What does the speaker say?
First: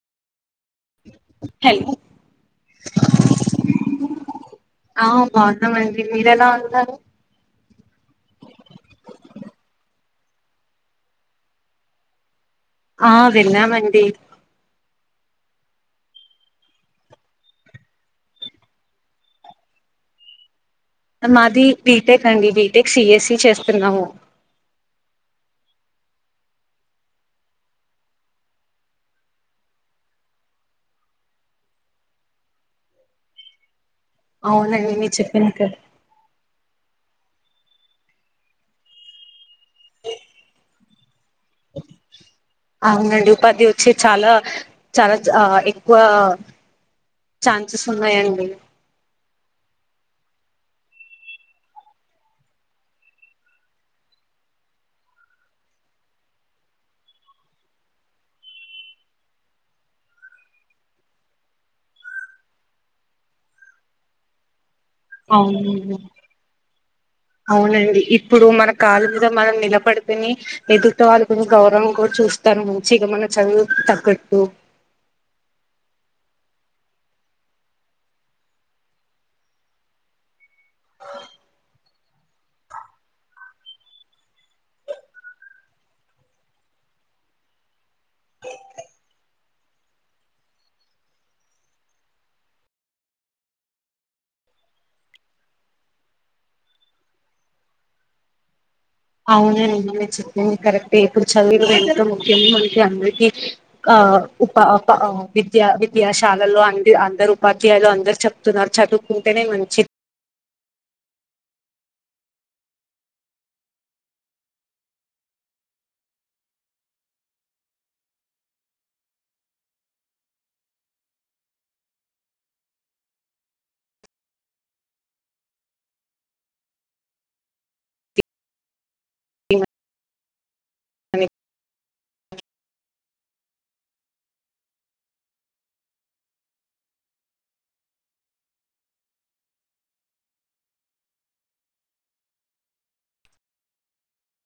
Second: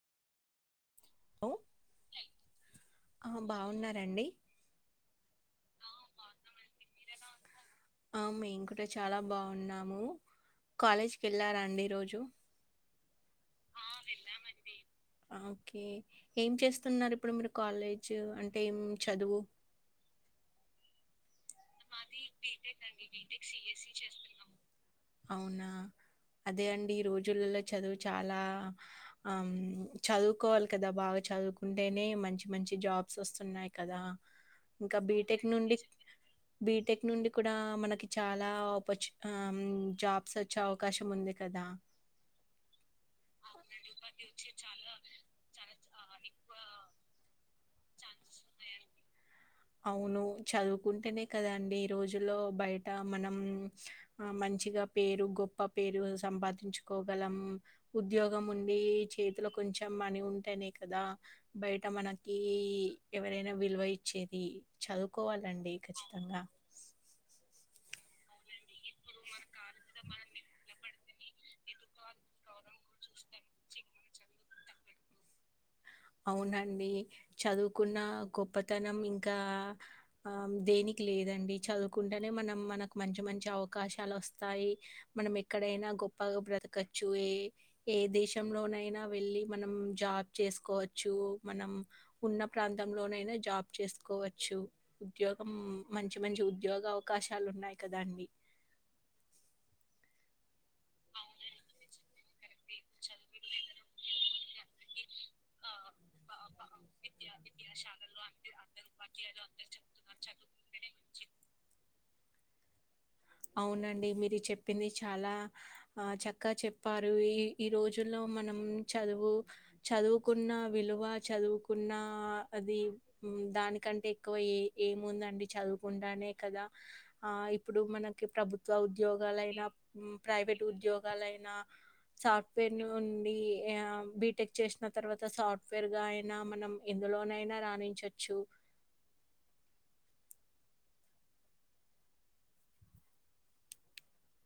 Hello ఆ బాగున్నారండి ఆ బాగున్నమండి మీరు ఎలా ఉన్నారు ఆ మేము కూడా చాలా బాగున్నాము కాలేజ్కి వెళ్ళారా అండి ఈ రోజు ఆ వెళ్ళమండి ఓకే ఏం చేస్తున్నారు ఇప్పుడు మీరు కాలేజ్ అంటే ఏం చదువు మాది బీటెక్ అండి బీటెక్ సిఎస్ఈ చేస్తున్నాము అవునా అదే అండి ఈ రోజులలో చదువు చాలా ఆ చదువుకోవాలి కదా బాగా చదువుకుంటేనే మంచి మంచి జాబ్స్ వస్తున్నాయి కదా అవునండి ఇంకా మీరు బీటెక్ చెప్పినట్టు నుండి బీటెక్ నుండి కూడా మనకి చాలాపర్చ జాబ్స్ వచ్చే అవకాశం ఉంది కదా! అవునండి ఉపాధి అవునండి. వచ్చి ఉపాధి చాలా వచ్చే చాలా చాలా ఎక్కువ ఆహ్, ఎక్కువ ఛాన్సెస్ ఛాన్సెస్ ఉన్నాయండి ఉన్నాయండి. అవును చదువుకుంటేనే కదా అండి ఈ రోజుల్లో బయట మనం ఆ మంచి మంచిగా పేరు గొప్ప పేరు సంపాదించుకోగలం ఉద్యోగం ఉండి చేతిలో కొంచెం మనీ ఉంటేనే కదా బయట మనకి ఎవరైనా విలువ ఇచ్చేది చదువుకోవాలండి అవును ఖచ్చితంగా. అవునండి ఇప్పుడు అవునండి మన కాల ఇప్పుడు మీద మన మనం కాలు కూడా మనం నిలబడుతుని ఎద నిలబడితేనే వాళ్ళు కొంచెం గౌరవం కూడా ఎదుర్కోవాలి చూస్తారు గౌరవం మంచి కూడా ఇక మన చూస్తాం చదువు చి మన తగ్గట్టు చదువుకు తగ్గట్టు అవునండి చదువుకున్న గొప్పతనం ఇంకా దేనికి లేదు దండి చదువుకుంటేనే మనం మనకు మంచి మంచి అవకాశాలు వస్తాయి మనం ఎక్కడైనా గొప్ప బ్రతకచ్చు ఏ ఏ దేశం లోనైనా వెళ్ళి మనం జాబ్ చేసుకోవచ్చు మనం ఉన్న ప్రాంతంలోనైనా జాబ్ చేసుకోవచ్చు ఉద్యోగం మంచి మంచి ఉద్యోగ అవకాశాలు ఉన్నాయి కదాండి అవునండి మీరు చెప్పింది కరెక్ట్ ఇప్పుడు అవునండి చదువు మీరు ఎంతో చెప్పింది ముఖ్యంగా కరెక్టే మనకి ఇప్పుడు అందరికీ చదివిన పిల్లలు ఉ ముఖ్యంగా అందరికీ విద్యా ఆ బా విద్యాశాలలో బా అ విద్యా అందరు పధ్యాలు అందరు విద్యాశాలలో అందరూ చెప్తున్నారు అందరూ ఉపాధ్యాయులు చదువుకుంటేనే అందరూ మంచి చెప్తున్నారు చదువుకుంటేనే మంచిది అవునండి మీరు చెప్పింది చాలా ఆ చక్కగా చెప్పారు ఈ ఈ రోజుల్లో మనం చదువు చదువుకున్న విలువ చదువుకున్న అది దానికంటే ఎక్కువ ఏ ఏముందండి చదువుకుంటానే కదా ఆ ఇప్పుడు మనకు ప్రభుత్వ ఉద్యోగాలయినా ప్రైవేట్ ఉద్యోగాలయినా సాఫ్ట్వేర్ ను ఉండి బిటెక్ చేసిన తర్వాత సాఫ్ట్వేర్ గా అయినా మనం ఎందు లోనైనా రాణించచ్చు